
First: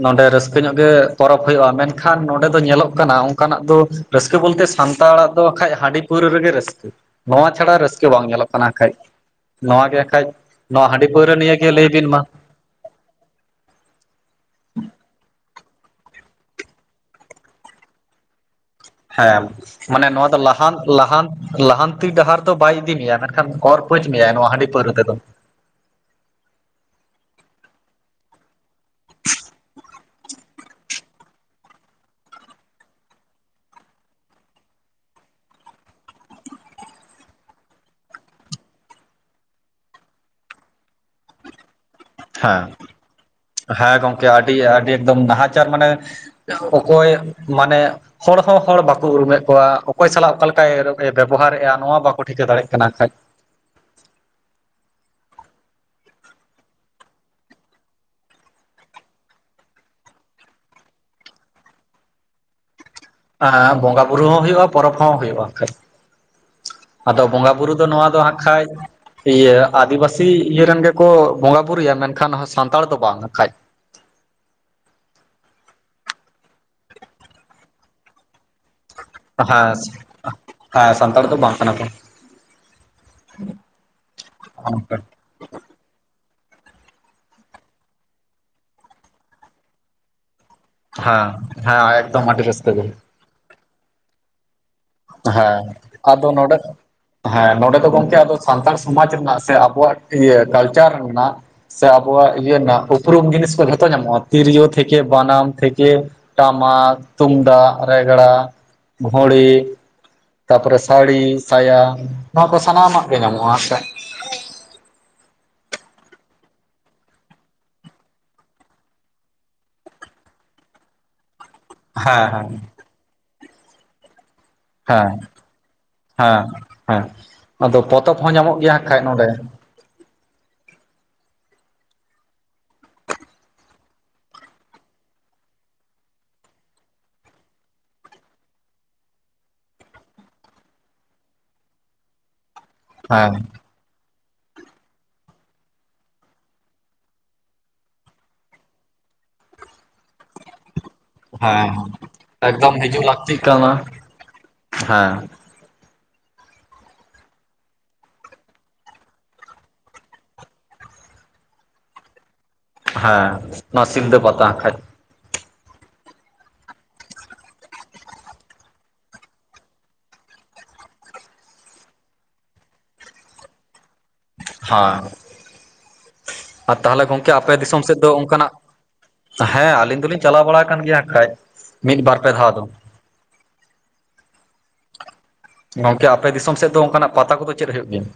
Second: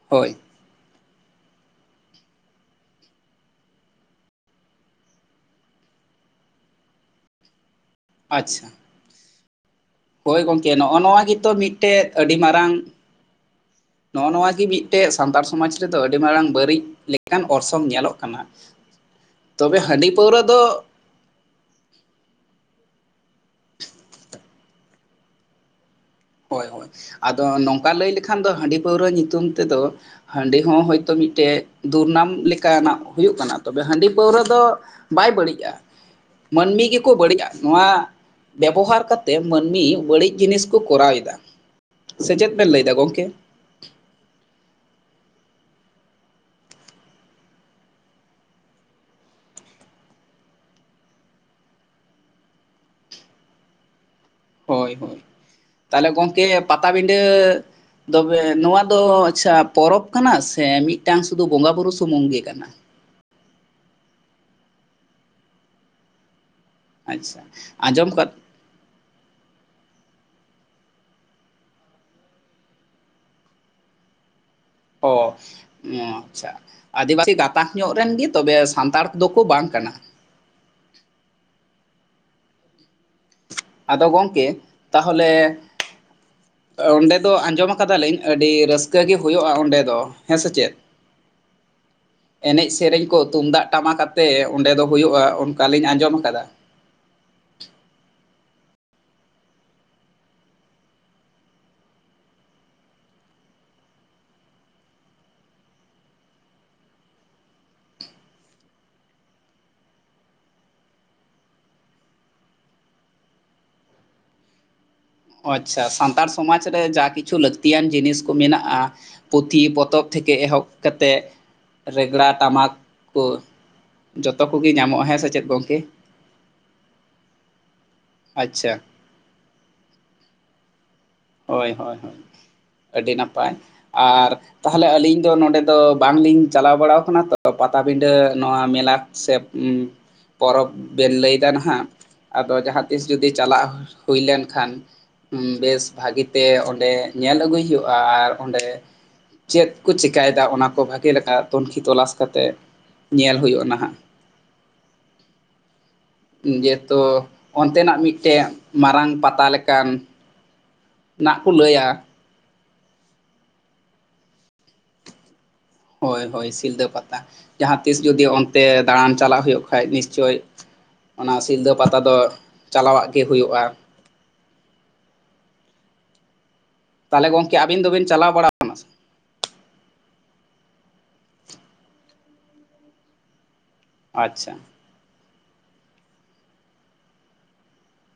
[SPEAKER 1] ᱱᱚᱰᱮ
[SPEAKER 2] ᱦᱳᱭ
[SPEAKER 1] ᱨᱟᱹᱥᱠᱟᱹ ᱧᱚᱜ ᱜᱮ ᱯᱚᱨᱚᱵᱽ ᱦᱩᱭᱩᱜᱼᱟ ᱢᱮᱱᱠᱷᱟᱱ ᱱᱚᱰᱮ ᱫᱚ ᱧᱮᱞᱚᱜ ᱠᱟᱱᱟ ᱚᱱᱠᱟᱱᱟᱜ ᱫᱚ ᱨᱟᱹᱥᱠᱟᱹ ᱵᱚᱞᱛᱮ ᱥᱟᱱᱛᱟᱲᱟᱜ ᱫᱚ ᱠᱷᱟᱡ ᱦᱟᱺᱰᱤ ᱯᱟᱹᱣᱨᱟᱹ ᱨᱮᱜᱮ ᱨᱟᱹᱥᱠᱟᱹ ᱱᱚᱣᱟ ᱪᱷᱟᱲᱟ ᱨᱟᱹᱥᱠᱟᱹ ᱵᱟᱝ ᱧᱮᱞᱚᱜ
[SPEAKER 2] ᱟᱪᱪᱷᱟ
[SPEAKER 1] ᱠᱟᱱᱟ ᱠᱷᱟᱡ ᱱᱚᱣᱟ ᱜᱮ ᱠᱷᱟᱡ
[SPEAKER 2] ᱦᱳᱭ ᱜᱚᱝᱠᱮ ᱱᱚᱜᱼᱚ
[SPEAKER 1] ᱦᱟᱺᱰᱤ
[SPEAKER 2] ᱱᱚᱣᱟ
[SPEAKER 1] ᱯᱟᱹᱣᱨᱟᱹ
[SPEAKER 2] ᱜᱮᱛᱚ
[SPEAKER 1] ᱱᱤᱭᱮ ᱜᱮ ᱞᱟᱹᱭ
[SPEAKER 2] ᱢᱤᱫᱴᱮᱱ
[SPEAKER 1] ᱵᱤᱱ ᱢᱟ
[SPEAKER 2] ᱟᱹᱰᱤ ᱢᱟᱨᱟᱝ ᱱᱚᱜᱼᱚ ᱱᱚᱣᱟ ᱜᱮ ᱢᱤᱫᱴᱮᱡ ᱥᱟᱱᱛᱟᱲ ᱥᱚᱢᱟᱡᱽ ᱨᱮᱫᱚ ᱟᱹᱰᱤ ᱢᱟᱨᱟᱝ ᱵᱟᱹᱲᱤᱡ ᱞᱮᱠᱟᱱ ᱚᱨᱥᱚᱝ ᱧᱮᱞᱚᱜ ᱠᱟᱱᱟ
[SPEAKER 1] ᱦᱮᱸ
[SPEAKER 2] ᱛᱚᱵᱮ
[SPEAKER 1] ᱢᱟᱱᱮ
[SPEAKER 2] ᱦᱟᱺᱰᱤ
[SPEAKER 1] ᱱᱚᱣᱟ ᱫᱚ
[SPEAKER 2] ᱯᱟᱹᱣᱨᱟᱹ
[SPEAKER 1] ᱞᱟᱦᱟᱱ ᱞᱟᱦᱟᱱ ᱞᱟᱦᱟᱱᱛᱤ ᱰᱟᱦᱟᱨ ᱫᱚ ᱵᱟᱭ ᱤᱫᱤ ᱢᱮᱭᱟ ᱚᱨ ᱯᱟᱹᱪ ᱢᱮᱭᱟᱭ ᱱᱚᱣᱟ ᱦᱟᱹᱰᱤ ᱯᱟᱹᱣᱨᱟᱹ ᱛᱮᱫᱚ
[SPEAKER 2] ᱦᱳᱭ ᱦᱳᱭ ᱟᱫᱚ ᱱᱚᱝᱠᱟ ᱞᱟᱹᱭ ᱞᱮᱠᱷᱟᱱ ᱫᱚ ᱦᱟᱺᱰᱤ ᱯᱟᱹᱣᱨᱟᱹ ᱧᱩᱛᱩᱢ ᱛᱮᱫᱚ ᱦᱟᱺᱰᱤ ᱦᱚᱸ ᱦᱭᱛᱚ ᱢᱤᱫᱴᱮᱡ ᱫᱩᱨᱱᱟᱢ ᱞᱮᱠᱟᱱᱟᱜ ᱦᱩᱭᱩᱜ ᱠᱟᱱᱟ ᱛᱚᱵᱮ ᱦᱟᱺᱰᱤ ᱯᱟᱹᱣᱨᱟᱹ ᱫᱚ ᱵᱟᱭ ᱵᱟᱹᱲᱤᱡᱼᱟ ᱢᱟᱹᱱᱢᱤ ᱜᱮᱠᱚ ᱵᱟᱹᱲᱤᱡᱼᱟ ᱱᱚᱣᱟ ᱵᱮᱵᱚᱦᱟᱨ ᱠᱟᱛᱮᱫ ᱢᱟᱹᱱᱢᱤ ᱵᱟᱹᱲᱤᱡ ᱡᱤᱱᱤᱥ ᱠᱚ ᱠᱚᱨᱟᱣ ᱮᱫᱟ ᱥᱮ ᱪᱮᱫ
[SPEAKER 1] ᱦᱮᱸ
[SPEAKER 2] ᱵᱮᱱ ᱞᱟᱹᱭ ᱮᱫᱟ ᱜᱚᱝᱠᱮ
[SPEAKER 1] ᱦᱮᱸ ᱜᱚᱢᱠᱮ ᱟᱹᱰᱤ ᱟᱹᱰᱤ ᱮᱠᱫᱚᱢ ᱱᱟᱦᱟᱪᱟᱨ ᱢᱟᱱᱮ ᱚᱠᱚᱭ ᱢᱟᱱᱮ ᱦᱚᱲ ᱦᱚᱸ ᱦᱚᱲ ᱵᱟᱠᱚ ᱩᱨᱩᱢᱮᱫ ᱠᱚᱣᱟ ᱚᱠᱚᱭ ᱥᱟᱞᱟᱜ ᱚᱠᱟ ᱞᱮᱠᱟᱭ ᱵᱮᱵᱚᱦᱟᱨᱮᱫᱼᱟ ᱱᱚᱣᱟ ᱵᱟᱠᱚ ᱴᱷᱤᱠᱟᱹ ᱫᱟᱲᱮᱭᱟᱜ ᱠᱟᱱᱟ ᱠᱷᱟᱡ
[SPEAKER 2] ᱦᱳᱭ ᱦᱳᱭ ᱛᱟᱦᱞᱮ ᱜᱚᱢᱠᱮ ᱯᱟᱛᱟᱵᱤᱸᱰᱟᱹ ᱛᱚᱵᱮ ᱱᱚᱣᱟ ᱫᱚ ᱟᱪᱪᱷᱟ ᱯᱚᱨᱚᱵᱽ ᱠᱟᱱᱟ ᱥᱮ ᱢᱤᱫᱴᱟᱱ ᱥᱩᱫᱩ ᱵᱚᱸᱜᱟᱼ ᱵᱩᱨᱩ ᱥᱩᱢᱩᱝ ᱜᱮ ᱠᱟᱱᱟ
[SPEAKER 1] ᱮ ᱵᱚᱸᱜᱟ ᱵᱩᱨᱩ ᱦᱚᱸ ᱦᱩᱭᱩᱜᱼᱟ ᱯᱚᱨᱚᱵᱽ ᱦᱚᱸ ᱦᱩᱭᱩᱜᱼᱟ ᱟᱫᱚ
[SPEAKER 2] ᱟᱪᱪᱷᱟ
[SPEAKER 1] ᱵᱚᱸᱜᱟ ᱵᱩᱨᱩ ᱫᱚ ᱱᱚᱣᱟ
[SPEAKER 2] ᱟᱸᱡᱚᱢ
[SPEAKER 1] ᱫᱚ
[SPEAKER 2] ᱠᱟᱫ
[SPEAKER 1] ᱦᱟᱸᱜᱠᱷᱟᱡ ᱤᱭᱟᱹ ᱟᱹᱫᱤᱵᱟᱹᱥᱤ ᱥᱤ ᱤᱭᱟᱹ ᱨᱮᱱ ᱜᱮᱠᱚ ᱵᱚᱸᱜᱟ ᱵᱩᱨᱩᱭᱟ ᱢᱮᱱᱠᱷᱟᱱ ᱥᱟᱱᱛᱟᱲ ᱫᱚ ᱵᱟᱝ ᱠᱷᱟᱡ
[SPEAKER 2] ᱚ ᱟᱪᱪᱷᱟ ᱟᱹᱫᱤᱵᱟᱹᱥᱤ ᱜᱟᱛᱟᱠ ᱧᱚᱜ ᱨᱮᱱ ᱜᱮ ᱛᱚᱵᱮ ᱥᱟᱱᱛᱟᱲ ᱫᱚᱠᱚ ᱵᱟᱝ
[SPEAKER 1] ᱦᱮᱸ
[SPEAKER 2] ᱠᱟᱱᱟ
[SPEAKER 1] ᱦᱮᱸ ᱥᱟᱱᱛᱟᱲ ᱫᱚ ᱵᱟᱝ ᱠᱟᱱᱟ ᱠᱚ
[SPEAKER 2] ᱟᱫᱚ ᱜᱚᱢᱠᱮ ᱛᱟᱦᱚᱞᱮ ᱚᱸᱰᱮ ᱫᱚ ᱟᱸᱡᱚᱢ ᱟᱠᱟᱫᱟ ᱞᱤᱧ ᱟᱹᱰᱤ ᱨᱟᱹᱥᱠᱟᱹ ᱜᱮ ᱦᱩᱭᱩᱜᱼᱟ ᱚᱸᱰᱮ ᱫᱚ ᱦᱮᱸ ᱥᱮ ᱪᱮᱫ
[SPEAKER 1] ᱦᱮᱸ ᱦᱮᱸ ᱮᱠᱫᱚᱢ ᱟᱹᱰᱤ
[SPEAKER 2] ᱮᱱᱮᱡ
[SPEAKER 1] ᱨᱟᱹᱥᱠᱟᱹ ᱜᱮ
[SPEAKER 2] ᱥᱮᱨᱮᱧ ᱠᱚ ᱛᱩᱢᱫᱟᱜ ᱴᱟᱢᱟᱠ ᱟᱛᱮ ᱚᱸᱰᱮ ᱫᱚ ᱦᱩᱭᱩᱜᱼᱟ
[SPEAKER 1] ᱦᱮᱸ
[SPEAKER 2] ᱚᱱᱠᱟᱞᱤᱧ ᱟᱸᱡᱚᱢ
[SPEAKER 1] ᱟᱫᱚ
[SPEAKER 2] ᱟᱠᱟᱫᱟ
[SPEAKER 1] ᱱᱚᱰᱮ ᱦᱮᱸ ᱱᱚᱰᱮ ᱫᱚ ᱜᱚᱝᱠᱮ ᱟᱫᱚ ᱥᱟᱱᱛᱟᱲ ᱥᱚᱢᱟᱡᱽ ᱨᱮᱱᱟᱜ ᱥᱮ ᱟᱵᱚᱣᱟᱜ ᱤᱭᱟᱹ ᱠᱟᱞᱪᱟᱨ ᱨᱮᱱᱟᱜ ᱥᱮ ᱟᱵᱚᱣᱟᱜ ᱤᱭᱟᱹ ᱨᱮᱱᱟᱜ ᱩᱯᱨᱩᱢ ᱡᱤᱱᱤᱥ ᱠᱚ ᱡᱷᱚᱛᱚ ᱧᱟᱢᱚᱜᱼᱟ ᱛᱤᱨᱭᱳ ᱛᱷᱮᱠᱮ ᱵᱟᱱᱟᱢ ᱛᱷᱮᱠᱮ ᱴᱟᱢᱟᱠ ᱛᱩᱢᱫᱟᱜ ᱨᱮᱜᱽᱲᱟ ᱜᱷᱳᱲᱤ ᱛᱟᱨ ᱯᱚᱨᱮ ᱥᱟᱹᱲᱤ ᱥᱟᱭᱟ ᱱᱚᱣᱟ ᱠᱚ ᱥᱟᱱᱟᱢᱟᱜ ᱜᱮ ᱧᱟᱢᱚᱜᱼᱟ ᱥᱮ
[SPEAKER 2] [inaudible] ᱟᱪᱪᱷᱟ ᱥᱟᱱᱛᱟᱲ ᱥᱚᱢᱟᱡᱽ ᱨᱮ ᱡᱟ ᱠᱤᱪᱷᱩ ᱞᱟᱹᱠᱛᱤᱭᱟᱱ ᱡᱤᱱᱤᱥ ᱠᱚ ᱢᱮᱱᱟᱜᱼᱟ ᱯᱩᱛᱷᱤ ᱯᱚᱛᱚᱵ ᱛᱷᱮᱠᱮ ᱮᱦᱚᱵ ᱠᱟᱛᱮᱫ ᱨᱮᱜᱽᱲᱟ
[SPEAKER 1] ᱦᱮᱸ
[SPEAKER 2] ᱴᱟᱢᱟᱠ ᱠᱚ ᱡᱚᱛᱚ ᱠᱚᱜᱮ ᱧᱟᱢᱚᱜᱼᱟ
[SPEAKER 1] ᱦᱮᱸ
[SPEAKER 2] ᱥᱮ ᱪᱮᱫ ᱜᱚᱢᱠᱮ
[SPEAKER 1] ᱦᱮᱸ ᱦᱮᱸ ᱟᱫᱚ ᱯᱚᱛᱚᱵ ᱦᱚᱸ ᱧᱟᱢᱚᱜ ᱜᱮᱭᱟ
[SPEAKER 2] ᱟᱪᱪᱷᱟ
[SPEAKER 1] ᱟᱸᱜ ᱠᱷᱟᱱᱮ ᱱᱚᱰᱮ
[SPEAKER 2] ᱦᱳᱭ ᱦᱳᱭ ᱟᱹᱰᱤ ᱱᱟᱯᱟᱭ ᱟᱨ ᱛᱟᱦᱚᱞᱮ ᱟᱹᱞᱤᱧ ᱫᱚ ᱱᱚᱰᱮ ᱫᱚ ᱵᱟᱝᱞᱤᱧ ᱪᱟᱞᱟᱣ ᱵᱟᱲᱟᱣ ᱠᱟᱱᱟ ᱛᱚ ᱯᱟ ᱯᱟᱴᱟᱵᱤᱸᱰᱟᱹ ᱱᱚᱣᱟ ᱢᱮᱞᱟ ᱥᱮ ᱯᱚᱨᱚᱵᱽ ᱵᱮᱱ ᱞᱟᱹᱭᱮᱫᱟ ᱱᱟᱜ ᱟᱫᱚ ᱡᱟᱦᱟᱸ ᱛᱤᱥ ᱡᱩᱫᱤ
[SPEAKER 1] ᱦᱮᱸ
[SPEAKER 2] ᱪᱟᱞᱟᱜ ᱦᱩᱭ ᱞᱮᱱ ᱠᱷᱟᱱ ᱵᱮᱥ ᱵᱷᱟᱹᱜᱤᱛᱮ ᱚᱸᱰᱮ ᱧᱮᱞ ᱟᱹᱜᱩᱭ ᱦᱩᱭᱩᱜᱼᱟ ᱟᱨ ᱚᱸᱰᱮ ᱪᱮᱫ ᱠᱚ ᱪᱮᱠᱟᱭᱮᱫᱟ ᱚᱱᱟ ᱠᱚ ᱵᱷᱟᱜᱮ ᱞᱮᱠᱟ
[SPEAKER 1] ᱦᱮᱸ
[SPEAKER 2] ᱛᱩᱱᱠᱷᱤ ᱛᱚᱞᱟᱥ ᱠᱟᱛᱮᱜ
[SPEAKER 1] ᱮᱠᱫᱚᱢ ᱦᱤᱡᱩᱜ
[SPEAKER 2] ᱧᱮᱞ
[SPEAKER 1] ᱞᱟᱹᱠᱛᱤᱜ
[SPEAKER 2] ᱦᱩᱭᱩᱜᱼᱟ
[SPEAKER 1] ᱠᱟᱱᱟ
[SPEAKER 2] ᱱᱟᱦᱟᱜ
[SPEAKER 1] ᱦᱮᱸ
[SPEAKER 2] ᱡᱮᱦᱮᱛᱩ ᱚᱱᱛᱮᱱᱟᱜ ᱢᱤᱫᱴᱮᱱ ᱢᱟᱨᱟᱝ ᱯᱟᱛᱟ ᱞᱮᱠᱟᱱ ᱱᱟᱜ ᱠᱚ ᱞᱟᱹᱭᱟ
[SPEAKER 1] ᱦᱮᱸ ᱱᱚᱣᱟ ᱥᱤᱞᱫᱟᱹ ᱯᱟᱛᱟ ᱠᱷᱟᱡ
[SPEAKER 2] [inaudible] ᱦᱳᱭ ᱦᱳᱭ ᱥᱤᱞᱫᱟᱹ ᱯᱟᱛᱟ ᱡᱟᱦᱟᱸ ᱛᱤᱥ ᱡᱩᱫᱤ ᱚᱱᱛᱮ ᱫᱟᱬᱟᱱ ᱪᱟᱞᱟᱜ ᱦᱩᱭᱩᱜ ᱠᱷᱟᱡ ᱱᱤᱥᱪᱳᱭ ᱚᱱᱟ ᱥᱤᱞᱫᱟᱹ ᱯᱟᱛᱟ ᱫᱚ ᱪᱟᱞᱟᱣᱟᱜ ᱜᱮ ᱦᱩᱭᱩᱜᱼᱟ
[SPEAKER 1] ᱦᱮᱸ ᱟᱨ ᱛᱟᱦᱚᱞᱮ ᱜᱚᱝᱠᱮ ᱟᱯᱮ
[SPEAKER 2] ᱟᱹᱵᱤᱱ
[SPEAKER 1] ᱫᱤᱥᱚᱢ ᱥᱮᱫ
[SPEAKER 2] ᱫᱚᱵᱤᱱ
[SPEAKER 1] ᱫᱚ
[SPEAKER 2] ᱪᱟᱞᱟᱣ ᱵᱟᱲᱟ
[SPEAKER 1] ᱚᱱᱠᱟᱱᱟᱜ
[SPEAKER 2] ᱟᱠᱟᱱᱟ ᱥᱮ?
[SPEAKER 1] ᱦᱮᱸ ᱟᱹᱞᱤᱧ ᱫᱩᱞᱤᱧ ᱪᱟᱞᱟᱣ ᱵᱟᱲᱟ ᱟᱠ ᱠᱟᱱ ᱜᱮᱭᱟ ᱠᱷᱟᱱ ᱢᱤᱫ ᱵᱟᱨ ᱯᱮ ᱫᱷᱟᱣ ᱫᱚ
[SPEAKER 2] ᱟᱪᱪᱷᱟ
[SPEAKER 1] ᱜᱚᱝᱠᱮ ᱟᱯᱮ ᱫᱤᱥᱚᱢ ᱥᱮᱫ ᱫᱚ ᱚᱱᱠᱟᱱᱟᱜ ᱯᱟᱛᱟ ᱠᱚᱫᱚ ᱪᱮᱫ ᱦᱩᱭᱩᱜ ᱜᱮᱭᱟ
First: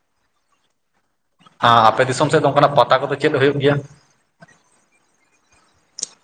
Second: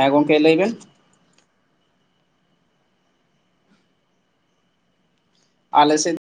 [SPEAKER 2] ᱦᱮᱸ ᱜᱚᱢᱠᱮ ᱞᱟᱹᱭ ᱵᱮᱱ
[SPEAKER 1] ᱦᱮᱸ ᱟᱯᱮ ᱫᱤᱥᱚᱢ ᱥᱮᱫ ᱫᱚ ᱚᱱᱠᱟᱱᱟᱜ ᱯᱟᱛᱟ ᱠᱚᱫᱚ ᱪᱮᱫ ᱦᱩᱭᱩᱜ ᱜᱮᱭᱟ
[SPEAKER 2] ᱟᱞᱮ ᱥᱮᱡ